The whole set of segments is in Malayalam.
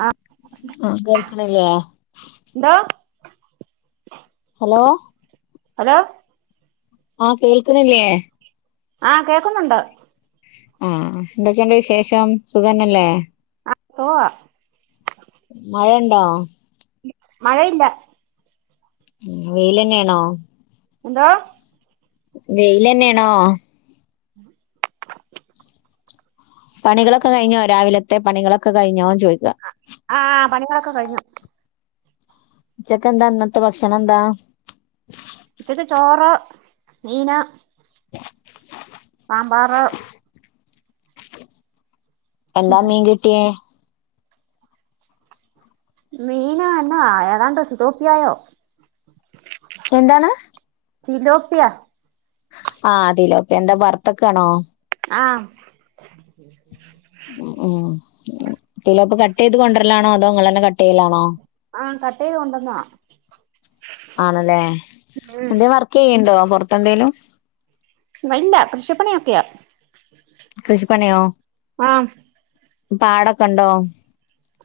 ആ ആ കേൾക്ക്ണില്ലേ? എന്തോ ഹലോ ഹലോ ആ കേൾക്ക്ണില്ലേ? ആഹ് കേക്കുന്നുണ്ട് ആഹ് എന്തൊക്കെയണ്ട് വിശേഷം സുഖന്നല്ലേ? ആ സുഖവാ മഴണ്ടോ? മഴയില്ല വെയ്ലെന്നേണോ? എന്തോ? വെയ്ലെന്നേണോ? പണികളൊക്കെ കഴിഞ്ഞോ രാവിലത്തെ പണികളൊക്കെ കഴിഞ്ഞോ? ആഹ് പണികളൊക്കെ കഴിഞ്ഞു ഉച്ചക്കെന്താ ഇന്നത്തെ ഭക്ഷണെന്താ? ച്ചക്ക് ചോറ് മീന് സാമ്പാറ് എന്താ മീൻ കിട്ടിയേ? മീനന്നാ ഏതാണ്ട്‌ സിലോപ്പിയായോ എന്താണ്? സിലോപിയ ആഹ് തിലോപ്യ എന്താ വർത്തക്കാണോ? ആ ഉം തിലോപ്പി കട്ട് ചൈത് കൊണ്ടുവരലാണോ അതോ നിങ്ങൾ ന്നെ കട്ടചെയ്യലാണോ ആ കട്ട് ചെയ്ത് കൊണ്ടുവന്നതാ ആണല്ലേ ഉം എന്തേ വർക്ക് ചെയ്യണ്ടോ പൊറത്തെ എന്തേലും ഇല്ല കൃഷിപ്പണിയൊക്കെയാ കൃഷിപ്പണിയോ ആ പാടൊക്കെ ഉണ്ടോ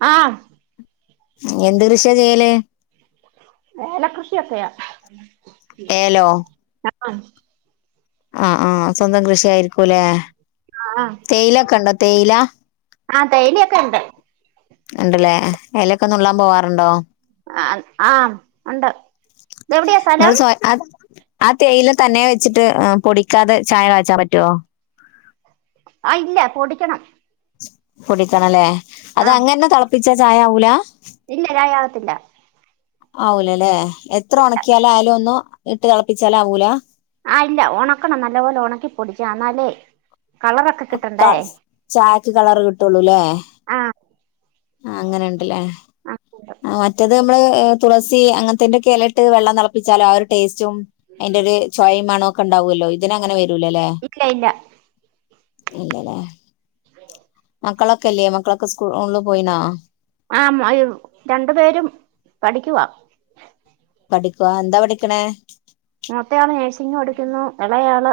ആ എന്ത് കൃഷിയാ ചെയ്യല് ഏല കൃഷിയൊക്കെയ ആ ഏലോ ക്കെ ആയിരിക്കും ല്ലേ ആ തേയില ഒക്കെ ഉണ്ടോ തേയിലാ ആ തേയിലയൊക്കെ ണ്ട് ഉണ്ട്ല്ലേ എലൊക്കെനുള്ളാൻ പോവാറുണ്ടോ ആ ആ ഉണ്ട് ഇത് എവിടെയാ നിങ്ങൾ സ്ഥലം സ്വ അത് ആ തേയില് തന്നെ വെച്ചിട്ട് പൊടിക്കാതെ ചായ കാച്ചാൻ പറ്റുവോ ആ ഇല്ല പൊടിക്കണം പൊടിക്കണംല്ലേ അത് ആ അങ്ങനെ തിളപ്പിച്ചാ ചായവൂല ഇല്ല ചായാകത്തില്ല ആവൂലല്ലേ എത്ര ഉണക്കിയാല ആയാലും ഒന്നും ഇട്ട് തിളപ്പിച്ചാല ആവൂല ആ ഇല്ല ഉണക്കണം നല്ല പോലെ ഉണക്കിപ്പൊടിച്ച എന്നാലേ കളറൊക്കെ കിട്ടണ്ടേ ചായക്ക് കളർ കിട്ടുള്ളൂല്ലേ ആ ആ അങ്ങനെുണ്ടല്ലേ ആ ആ മറ്റത് നമ്മള് തുളസി അങ്ങത്തെന്റെ ഒക്കെ ഇല ഇട്ട് വെള്ളം തിളപ്പിച്ചാലോ ആ ഒരു ടേസ്റ്റ് ച്ചും അതിന്റെ ഒരു ചോവേം മണമൊക്കെ ഉണ്ടാവുമല്ലോ ഇതിനങ്ങനെ വരും ഇല്ല ഇല്ല ഇല്ലല്ലേ മക്കളൊക്കെല്ലേ മക്കളൊക്കെ സ്കൂളിൽ പോയിനോ ആ രണ്ടു പേരും പഠിക്കുവാ പഠിക്കവാ എന്താ പഠിക്കണേ മൂത്ത ആള് നഴ്സിംഗ് പഠിക്കുന്നു ഇളയാള്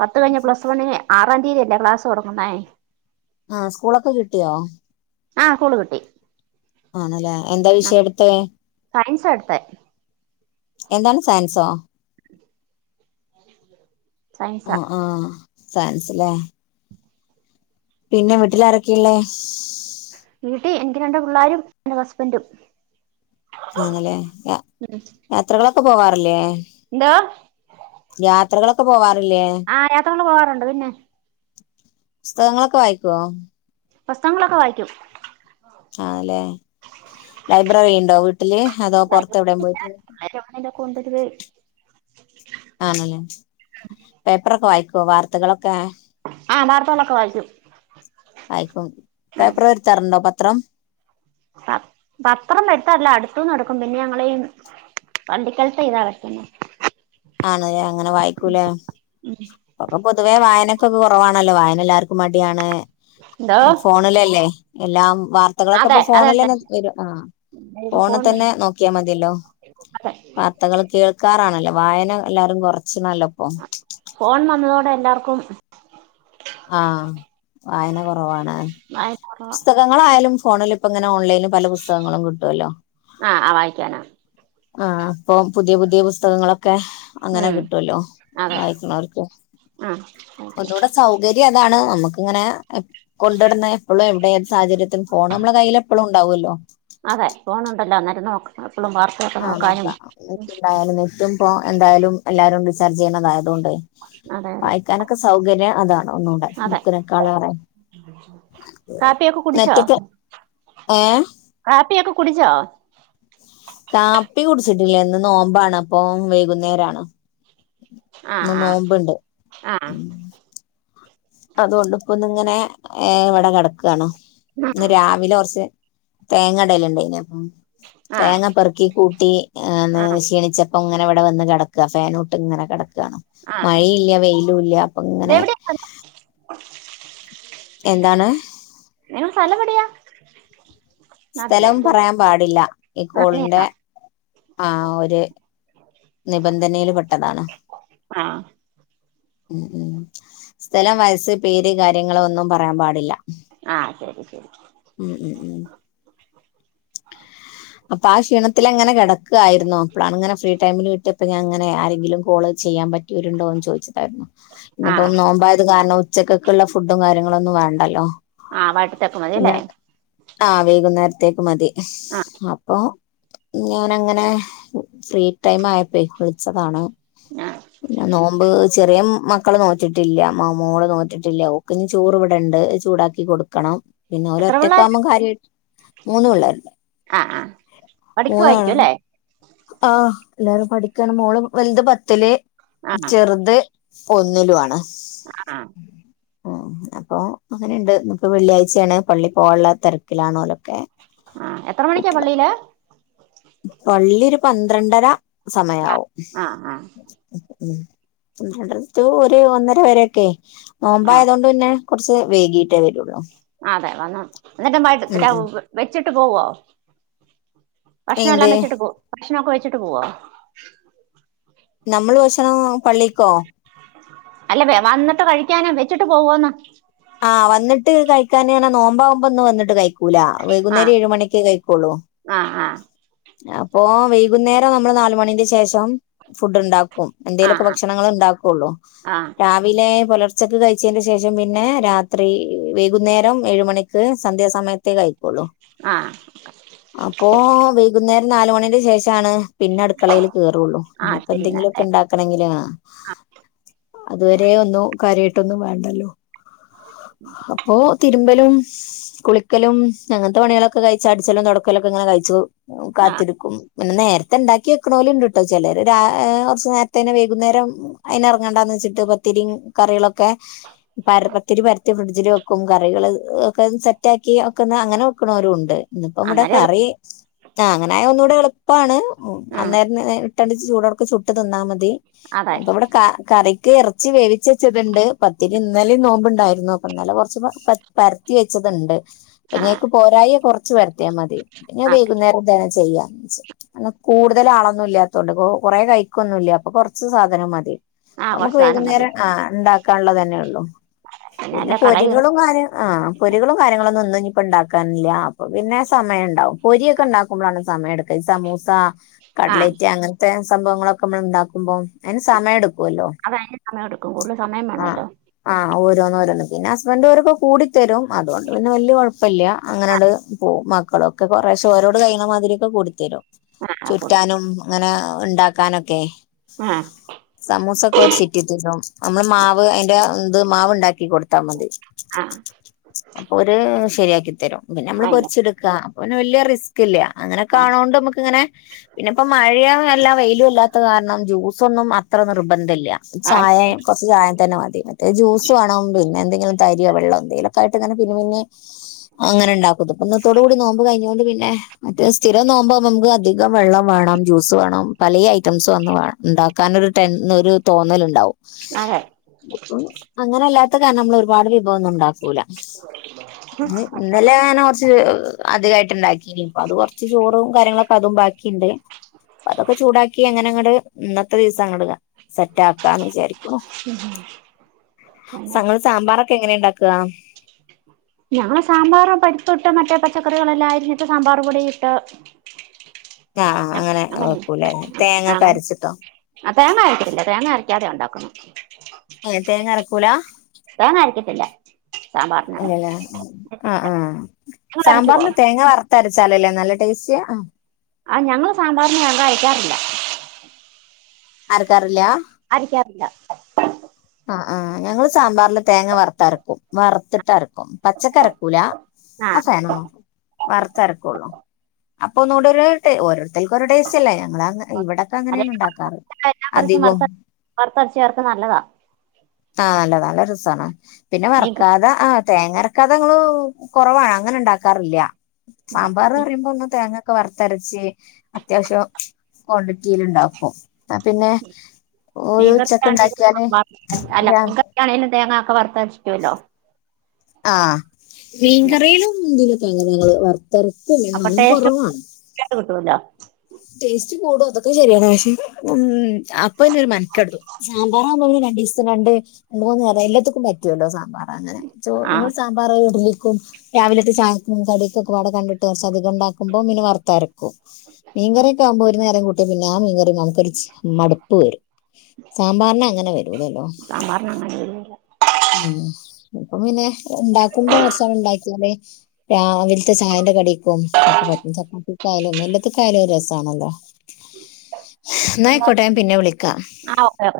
പത്ത് കഴിഞ്ഞ പ്ലസ് വണ്ണിന് ആ ഒന്നാം തീയതിയല്ലേ ക്ലാസ് തുടങ്ങുന്നേ ആ സ്കൂളൊക്കെ കിട്ടിയോ ആ സ്കൂള് കിട്ടി ആണല്ലേ എന്താ വിഷയം എടുത്തെ സയൻസ് എന്താണ് സയൻസോ സയൻസാ ആ ആ സയൻസ് ഇല്ലെ പിന്നെ വീട്ടില് ആരൊക്കെയാ ഉള്ളെത് വീട്ടിൽ എനിക്ക് രണ്ട് പിള്ളേരും എന്റെ ഹസ്ബൻഡും ആണല്ലേ ഉം യാത്രകളൊക്കെ പോവാറില്ലേ എന്തോ യാത്രകളൊക്ക ആ യാത്രകൾ പോകാറുണ്ട് പിന്നെ പുസ്തകങ്ങളൊക്കെ വായിക്കുവോ പുസ്തകങ്ങളൊക്കെ വായിക്കും ആ ല്ലെ ലൈബ്രറി ഉണ്ടോ വീട്ടില് അതോ പൊറത്തെ എവിടെയും പോയിട്ട് എന്താ കൊണ്ടൊരുവേ [unintelligible] ആണല്ലേ പേപ്പറൊക്കെ വായിക്കുവോ വാർത്തകളൊക്കെ ആ വാർത്തകളൊക്കെ ക്കെ വായിക്കും വായിക്കും പേപ്പർ വരുത്താറുണ്ടോ പ പത്രം പ പത്രം എടുത്തല്ല അടുത്തുന്ന് എടുക്കും പിന്നെ ഞങ്ങളീ വണ്ടി [unintelligible] ഈ ഞായറാഴ്ച എന്നെ ആണല്ലേ അങ്ങനെ വായിക്കൂലേ ഇപ്പോ ഒക്കെ പൊതുവേ വായന ക്കെ കുറവാണല്ലോ വായന എല്ലാർക്കും മടിയാണ് എന്തോ ഫോണിലല്ലേ എല്ലാം വാർത്തകളൊക്കെ അതെ ഇപ്പൊ അതെ ഫോണിൽ അതെ തന്നെ വരും ആ ഇപ്പൊ ഫോണിൽ ഫോൺ വഴി തന്നെ നോക്കിയാൽ മതിയല്ലോ അതെ വാർത്തകൾ കേൾ ക്കാറാണല്ലോ വായന എല്ലാരും കുറച്ച് ണല്ലോപ്പൊ എല്ലാവർക്കും ആ വായന കുറവാണ് വായന കുറവാ പുസ്തകങ്ങളായാലും ഫോണില് അങ്ങനെ ഓൺലൈന് പല പുസ്തകങ്ങളും കിട്ടുവല്ലോ ആ ആ വായിക്കാനാ ആ അപ്പം പുതിയ പുതിയ പുസ്തകങ്ങളൊക്കെ ക്കെ അങ്ങനെ ഉം കിട്ടുമല്ലോ അതെ വായിക്കുന്നവർക്ക് ആ ഓക്കെ ഒന്നുകൂടെ സൗകര്യം അ താണ് നമുക്ക ഇങ്ങനെ കൊണ്ടുവടുന്ന എപ്പോഴും എവിടെ സാഹചര്യത്തിൽ പോണം നമ്മള കയ്യിൽ എപ്പോഴും ഉണ്ടാവുമല്ലോ അതെ ഫോണ ഉണ്ടല്ലോ അന്നേരം നോക്ക എപ്പളും വാർത്തയൊക്കെ ആ നോക്കാനും നോക്കാം ന എന്തായാലും നെറ്റും ഇ എന്തായാലും എല്ലാരും റീചാർജ് ചെയ്യണതായതകൊണ്ട് അതെ അതെ വായിക്കാനൊക്കെ സൗകര്യം അതാ ഒന്നൂടെ അതെ ബുക്കിനേക്കാളേറെ കാപ്പിയൊക്കെ കുടിച്ചോ നെറ്റൊക്കെ ഏഹ് കാപ്പിയൊക്കെ കുടിച്ചോ കാപ്പി കുടിച്ചിട്ടില്ല ന്ന് നോമ്പാണപ്പൊ വൈകുന്നേരാണ്‌ ആ ന്ന്‌ ആ നോമ്പ്ണ്ട് ആ അതുകൊണ്ട് പ്പൊന്ന്ങ്ങനെ ഏ ഇവടെ കെടക്കാണ്‌ ഇന്ന് രാവിലൊറച്ച് തേങ്ങടല്ണ്ട്ന്ന്‌ ആ തേങ്ങ ആ പെറുക്കി കൂട്ടി ആന്ന്‌ ആ ക്ഷീണിച്ച പ്പൊങ്ങനെവെടെ വന്ന് കെടക്കാ ഫാനൂട്ട് ങ്ങനെ കെടക്ക ക്കാണ് ആ മഴീല്ല വെയിലുല്ല അപ്പൊങ്ങനെ ങ്ങളെ സ്ഥലവെടിയാ? സ്ഥലം പറയാൻ പാടില്ല ഈ കോളിന്റെ അങ്ങനെയാണോ ആ ഒരു നിബന്ധനയിൽ പെട്ടതാണ് ആഹ് ഉം ഉം സ്ഥലം വയസ് പേര് കാര്യങ്ങള് ഒന്നും പറയാൻ പാടില്ല ആഹ് ശെരി ശെരി ഉം ഉം ഉം അപ്പൊ ആ ക്ഷീണത്തിലങ്ങനെ കറടക്കായിരുന്നു. അപ്ലാണ്ങ്ങനെ ഫ്രീ ടൈമിൽ വിട്ട്പ്പ ഞാൻ അങ്ങനെ ആരെങ്കിലും കോള് ചെയ്യ യ്യാൻ പറ്റ്യോല് ഇണ്ടോന്ന് ചോയ്ച്ച് ായിന്നു. ആ ഇന്നിപ്പൊ നോമ്പായത് കാരണം ഉച്ചക്കൊക്കെ ഇള്ള ഫുഡും കാര്യങ്ങള് ഒന്നും വാണ്ടല്ലോ ആഹ് വാട്ടുത്തെപ്പ് മതീല്ലേ ആഹ് വൈകുന്നേരത്തേക്ക് മതി അപ്പൊ ഞൻ അങ്ങനെ ഫ്രീ ടൈം ആയെപ്പെ വിളിച്ചതാണ് ആ പിന്ന നോമ്പ് ചെറിയ മക്കള് നോറ്റിട്ടില്ല മാമ്മോള് നോറ്റിട്ടില്ല ഓക്ക്ഞ് ചോറ് ഇവിടെണ്ട് അഹ് ചൂടാക്കി കൊടുക്കണം പിന്നെ ഓല് എത്ര പിള്ളേരാ ഒറ്റക്കാകുമ്പം കാര്യായിട്ട് മൂന്നു പിള്ളേര്ണ്ട് ആഹ് ആഹ് പഠിക്ക്യോയിരിക്കും ല്ലേ ആഹ് എല്ലാരും പഠിക്കാണ് മോള് വെൽത് പത്തില്ല് ആ ചെറ്ത് ഒന്നിലു ആണ് ആഹ് ഉം അപ്പൊ അങ്ങനെണ്ട്. ഇന്ന്പ്പോ വെള്ളിയാഴ്ചേണ് പള്ളി പോഹാൻള്ള തെരക്കിലാണോലോ ആഹ് എത്ര മണിക്കാ പള്ളിയില് പള്ളി ഒരു പന്ത്രണ്ടര സമയാവും ആ ഉം രണ്ടരത്തെ ഒരു ഒന്നര വരെ ഒക്കെ നോമ്പാ ആ ആയതൊണ്ട് പിന്നെ കൊറച്ച് വേകീട്ടേ വെരൊള്ളൂ ആഹ് അതെ വന്ന് ഇന്നിട്ട് [unintelligible] [unintelligible] ഉം വൈകിട്ട് വെച്ചിട്ട് പോവോ ഭക്ഷണം എന്ത് എല്ലാം വെച്ചിട്ട് പോ ഭക്ഷണൊക്കെ വെച്ചിട്ട് പോവോ നമ്മള് ഭക്ഷണം പള്ളിക്കോ അല്ല വന്നിട്ട് കഴിക്ക്യാനോ വെച്ചിട്ട് പോവോന്ന് ആഹ് വന്നിട്ട് കഴിക്കാനിങ്ങനെ നോമ്പാകുമ്പോ ഇന്ന് വന്നിട്ട് കഴി ക്കൂലാ ആ വൈകുന്നേരം ഏഴ് മണിക്കേ കഴിക്കോളു ആ ആ അപ്പോ വൈകുന്നേരം നമ്മള് നാലുമണിന്റെ ശേഷം ഫുഡ് ഇണ്ടാ ക്കും ആ എന്തെലുവൊക്കെ ഭക്ഷണങ്ങള് ഉണ്ടാക്കുള്ളു ആ രാവിലെ പുലർച്ചക്ക് കഴിച്ചേന്റെ ശേഷം പിന്നെ രാത്രി വൈകുന്നേരം ഏഴു മണിക്ക് സന്ധ്യാസമയത്തേ കഴി ക്കുളു ആ അപ്പോ വൈകുന്നേരം നാലുമണിന്റെ ശേഷാണ് പിന്നെ അടുക്കളേൽ കേറുള്ളൂ ആ ഇനിപ്പം ശരി എന്തെങ്കിലുവൊക്കെ എന്നാലേ ഇണ്ടാക്കണെങ്കില് ആഹ്‌ അതുവരെ ഒന്നും കാര്യവായിട്ടൊന്നും വേണ്ടല്ലോ അപ്പോ തിരുമ്പലും കുളിക്കലും അങ്ങനത്തെ പണികളൊക്കെ കഴിച്ചു അടിച്ചലും തൊടക്കലൊക്കെ ഇങ്ങനെ കഴിച്ചു ആ കാത്തിരിക്കും പിന്നെ നേരത്തെ ഇണ്ടാക്കി വെക്കാണോലും ഇണ്ട് ട്ടോ ചെലര് രാ കൊറച്ച് നേരത്തെനെ വൈകുന്നേരം അയിന് ഇറങ്ങണ്ടന്ന് ച്ചിട്ട് പത്തിരിം കറികളൊക്കെ പര പത്തിരി പരത്തി ഫ്രിഡ്ജില് വെക്കും കറികള് ഒക്കെ സെറ്റാക്കി വെക്കുന്ന അങ്ങനെ വെക്കണോരും ഉണ്ട് ഇന്നിപ്പോ ഇവ്ടെ അന്നേരം എളുപ്പം കറി ആഹ് അങ്ങനായ ഒന്നുകൂടെ എളുപ്പാണ് ഉം അന്നേരം ഇട്ടണ്ട ചൂടോടെക്കെ ചുട്ട് തിന്നാ മതി അതെ ഇപ്പോ ഇവിടെ കാ കറി ക്ക് എറച്ചി വേവിച്ച് വെച്ച്ണ്ടണ്ട് പത്തിരി ഇന്നലേം നോമ്പുണ്ടാരുന്നു അപ്പോ ഇന്നലെ കൊറച്ചു പ പരത്തി വെച്ചതുണ്ട് ആ പ്പിന്നേക്ക് പോരായ കൊറ് ച്ച് പരത്തിയാ മതി പിന്നേ ആ വൈകുന്നേരം ചെയ്യാ ച്ച് കാരണം കൂടുതല് ആളൊന്നും ഇല്ലാത്തോണ്ട് കൊറേ കഴിക്കൊന്നും ഇല്ല്യ അപ്പോ കൊറച്ച് സാധനം മതി ആ നമുക്ക് കുറച്ച് സാധനം മതി വൈകുന്നേരം ആഹ് ഇണ്ടാക്കാന്ള്ളത് തന്നെ ള്ളു പിന്നെ അല്ല കളയും പൊരികളും കാര്യ ആഹ് പൊരികളും കാര്യങ്ങളൊന്നും ഒന്നും ഇന്നിപ്പ ഇണ്ടാക്കാനില്ല അപ്പോ പിന്നെ സമയം ഇണ്ടാവും പൊരിയെക്കെ ഇണ്ടാക്കുമ്പോഴാണ് സമയെടുക്കാ സമൂസ ആ കട്‌ലെറ്റ് അങ്ങൻത്തെ സംഭവങ്ങളൊക്കെ മ്മള് ഒണ്ടാക്കുമ്പോ അയിന് സമയം എടുക്കും അത് അയിന് സമയം എടുക്കും കൂടുതൽ സമയം വേണല്ലോ ആഹ് ഓരോന്ന് ഓരോന്ന് പിന്നെ ഹസ്ബൻഡ് ഓരൊക്കെ കൂടിത്തരും അതുകൊണ്ട് പിന്നെ വല്ല്യ കൊഴ പ്പല്ല്യ അങ്ങനാണ്ട് പോവും മക്കളൊക്കെ കൊറേശ്ശെ ഓരോട് കഴിയ്ണമാതിരിയൊക്കെ കൂടിത്തെരും. ആ കൊടു ചുറ്റാനും അങ്ങനെ ഇണ്ടാക്കാനൊക്കേ ആ സമൂസ ഒക്കെ ഓര് ചിറ്റിത്തെരും അമ്മള് മാവ് അയ്ൻ്റെ ഇത് മാവ് ഇണ്ടാ ക്കി കൊടുത്താ മതി. ആ അപ്പൊ ഓര് ശരിയാക്കി തരും. പിന്നെ അമ്മള് അയിന് പൊരിച്ച്ട്ക്കാ അപ്പൊന്നെ വല്ല്യ റി സ്‌ക്കില്ല്യ. ആ അങ്ങനെക്കാണോണ്ട് നമുക്ക് ഇങ്ങനെ പിന്നെ ഇപ്പ മഴയാ അല്ലാ വെയിലും അല്ലാത്ത കാരണം ജ്യൂസൊന്നും അത്ര നിർബന്ധല്ല്യ ആ ചായേ കൊറച്ച് ചായ തന്നെ മ തി. മറ്റേ ജ്യൂസ് വാണം പിന്നെ എന്ത ങ്ങിലും തരിയോ വെള്ളോ എന്തേലൊക്കെ ആയിട്ട്ങ്ങനെ പിന്നിം പിന്നിം അങ്ങനെ ഇണ്ടാക്കും. ഇത്പ്പൊ ഇന്നത്തോടു കൂടി നോമ്പ് കയ്ഞ്ഞോണ്ട് പി ന്നെ മറ്റേ സ്ഥിരം നോമ്പാവുമ്പൊ നമുക്ക് അധികം വെള്ളം വാണം ജ്യൂസ് വാണം പലേ ഐറ്റംസും അന്ന് വേ ഇണ്ടാ ക്കാൻ ഒരു ടെൻ ഒരു തോന്നല് ഇണ്ടാവും. അതെ അങ്ങനെ എല്ലാത്ത കാരണം നമ്മള് ഒരുപാട് തൊന്നും ഉണ്ടാക്കൂല. ഞാ ഇന്നലെ ഞാന് കൊറച്ച് അധികായിട്ട് ഇണ്ടാക്കീന്. അപ്പ അത് കൊറച്ച് ചോറും കാര്യങ്ങളൊക്കെ അതും ബാക്കിയ്ണ്ട്. അതൊക്കെ ചൂടാക്കി അങ്ങനെ അങ്ങ ട്ട് ഇന്നത്തെ ദിവസം അങ്ങട് സെറ്റാക്കാന്ന് വിചാരി ഉഹും സങ്ങൾ സാമ്പാറൊക്കെ എങ്ങനെ ഇണ്ടാക്കാ? ഞങ്ങള് സാമ്പാറ് പരിപ്പിട്ട് മറ്റേ പച്ചക്കറികളെല്ലാം അരിഞ്ഞിട്ട് സാമ്പാർ പൊടിയിട്ട് ആഹ് അ അങ്ങനെ വെക്കൂലേ ആഹ് തേങ്ങൊക്കെ അങ്ങനെ അരച്ചിട്ടോ ആ തേങ്ങ അരക്കത്തില്ല തേങ്ങ അര ക്കാതെ ഉണ്ടാക്കുന്നു ഏഹ് തേങ്ങരക്കൂലാ? തേങ്ങ അരക്കത്തില്ല സാമ്പാറിന് ഇല്ല്യ ലേ ആഹ് ആഹ് നിങ്ങൾ അരക്കുവോ സാമ്പാറിന് തേങ്ങ വറത്തര ച്ചാലല്ലേ നല്ല ടേസ്റ്റ് ആഹ് ആ ഞങ്ങള് സാമ്പാറിന് ഞാൻ അരക്കാറില്ല അരക്കാറില്ല അരക്കാറില്ല ആ ആ ഞങ്ങള് സാമ്പാറില് തേങ്ങ വറുത്തരക്കും വറുത്തിട്ട് അരക്കും പച്ചക്ക്‌ അരക്കൂല ആ ഫാനൊന്ന് നോക്കൂ വറത്ത് അരക്കൂള്ളൂ അപ്പൊ ഒന്നൂടെ ഒരു ഓരോത്തർക്ക് ഒരു ടേസ്റ്റല്ലേ ഞങ്ങൾ അങ്ങ ഇവിടൊക്കെ അതെ അങ്ങനെയാണ് ഉണ്ടാ എല്ലാ കറിക്കും വറുത്ത വറുത്തരച്ച് ചേർക്കുന്നത് നല്ലതാ ആ നല്ലതാ നല്ല രസമാണ് പിന്നെ മീൻ ക- വറക്കാതെ ആ തേങ്ങ അരക്കാതെ ഞങ്ങള് കുറവാണ് അങ്ങനെ ഉണ്ടാക്കാറില്ല ഇല്ല സാമ്പാറെന്ന് മീ- പറയുമ്പോ ഒന്ന് തേങ്ങ ഒക്കെ വറത്തരച്ച് അത്യാവശ്യം ക്വാണ്ടിറ്റിൽ ഉണ്ടാക്കും ആ പിന്നെ ഒരു ഉച്ചക്ക് മീൻകറിക്കാണേലും ഉണ്ടാക്കിയാല് സാമ്പാർ അല്ല മീൻ രാ- കറിക്കാണേലും തേങ്ങ ഒക്കെ വറുത്തരച്ചിടുമല്ലോ ആ മീൻകറിയിലും മുരിങ്ങയില തേങ്ങ ഞങ്ങങ്ങള് വ അപ്പൊ എന്നാലും ടേസ്റ്റ് കുറവാണ് കിട്ടുമല്ലോ ടേസ്റ്റ് കൂടും അതൊക്കെ ശെരിയാണ് പക്ഷെ അപ്പൊന്നെ ഒരു മനെടുത്തു സാമ്പാറാവുമ്പം രണ്ട് ദിവസം രണ്ട് രണ്ട് മൂന്ന് നേരം എല്ലാർക്കും പറ്റുമല്ലോ സാമ്പാറ് അങ്ങനെ ആ ഞങ്ങൾ സാമ്പാറ് ഇഡലി രാവിലത്തെ ചായക്കും കടിക്കൊകെ കണ്ടിട്ട് അധികം ഉണ്ടാക്ക്പോ പിന്നെ വറത്തരക്കും പിന്നാ ആ മീൻ കറി മടുപ്പ് വരും സാമ്പാറിന് അങ്ങനെ വരൂലല്ലോ സാമ്പാറിന് അങ്ങനെ ഒരു ഉം ഇപ്പം പിന്നെ ഉണ്ടാക്കുമ്പോ കുറച്ചാള് ഉണ്ടാക്കിയാല് രാവിലത്തെ ചായെൻ്റെ കടിക്കും ഒക്കെ പറ്റും ചപ്പാത്തിക്കായാലും എല്ലാത്തിും കാല രസമാണല്ലോ എന്ന ഇതില്ല ആയിക്കോട്ടെ പിന്നെ വിളിക്കാം ആ ഓക്കെ ഓക്കെ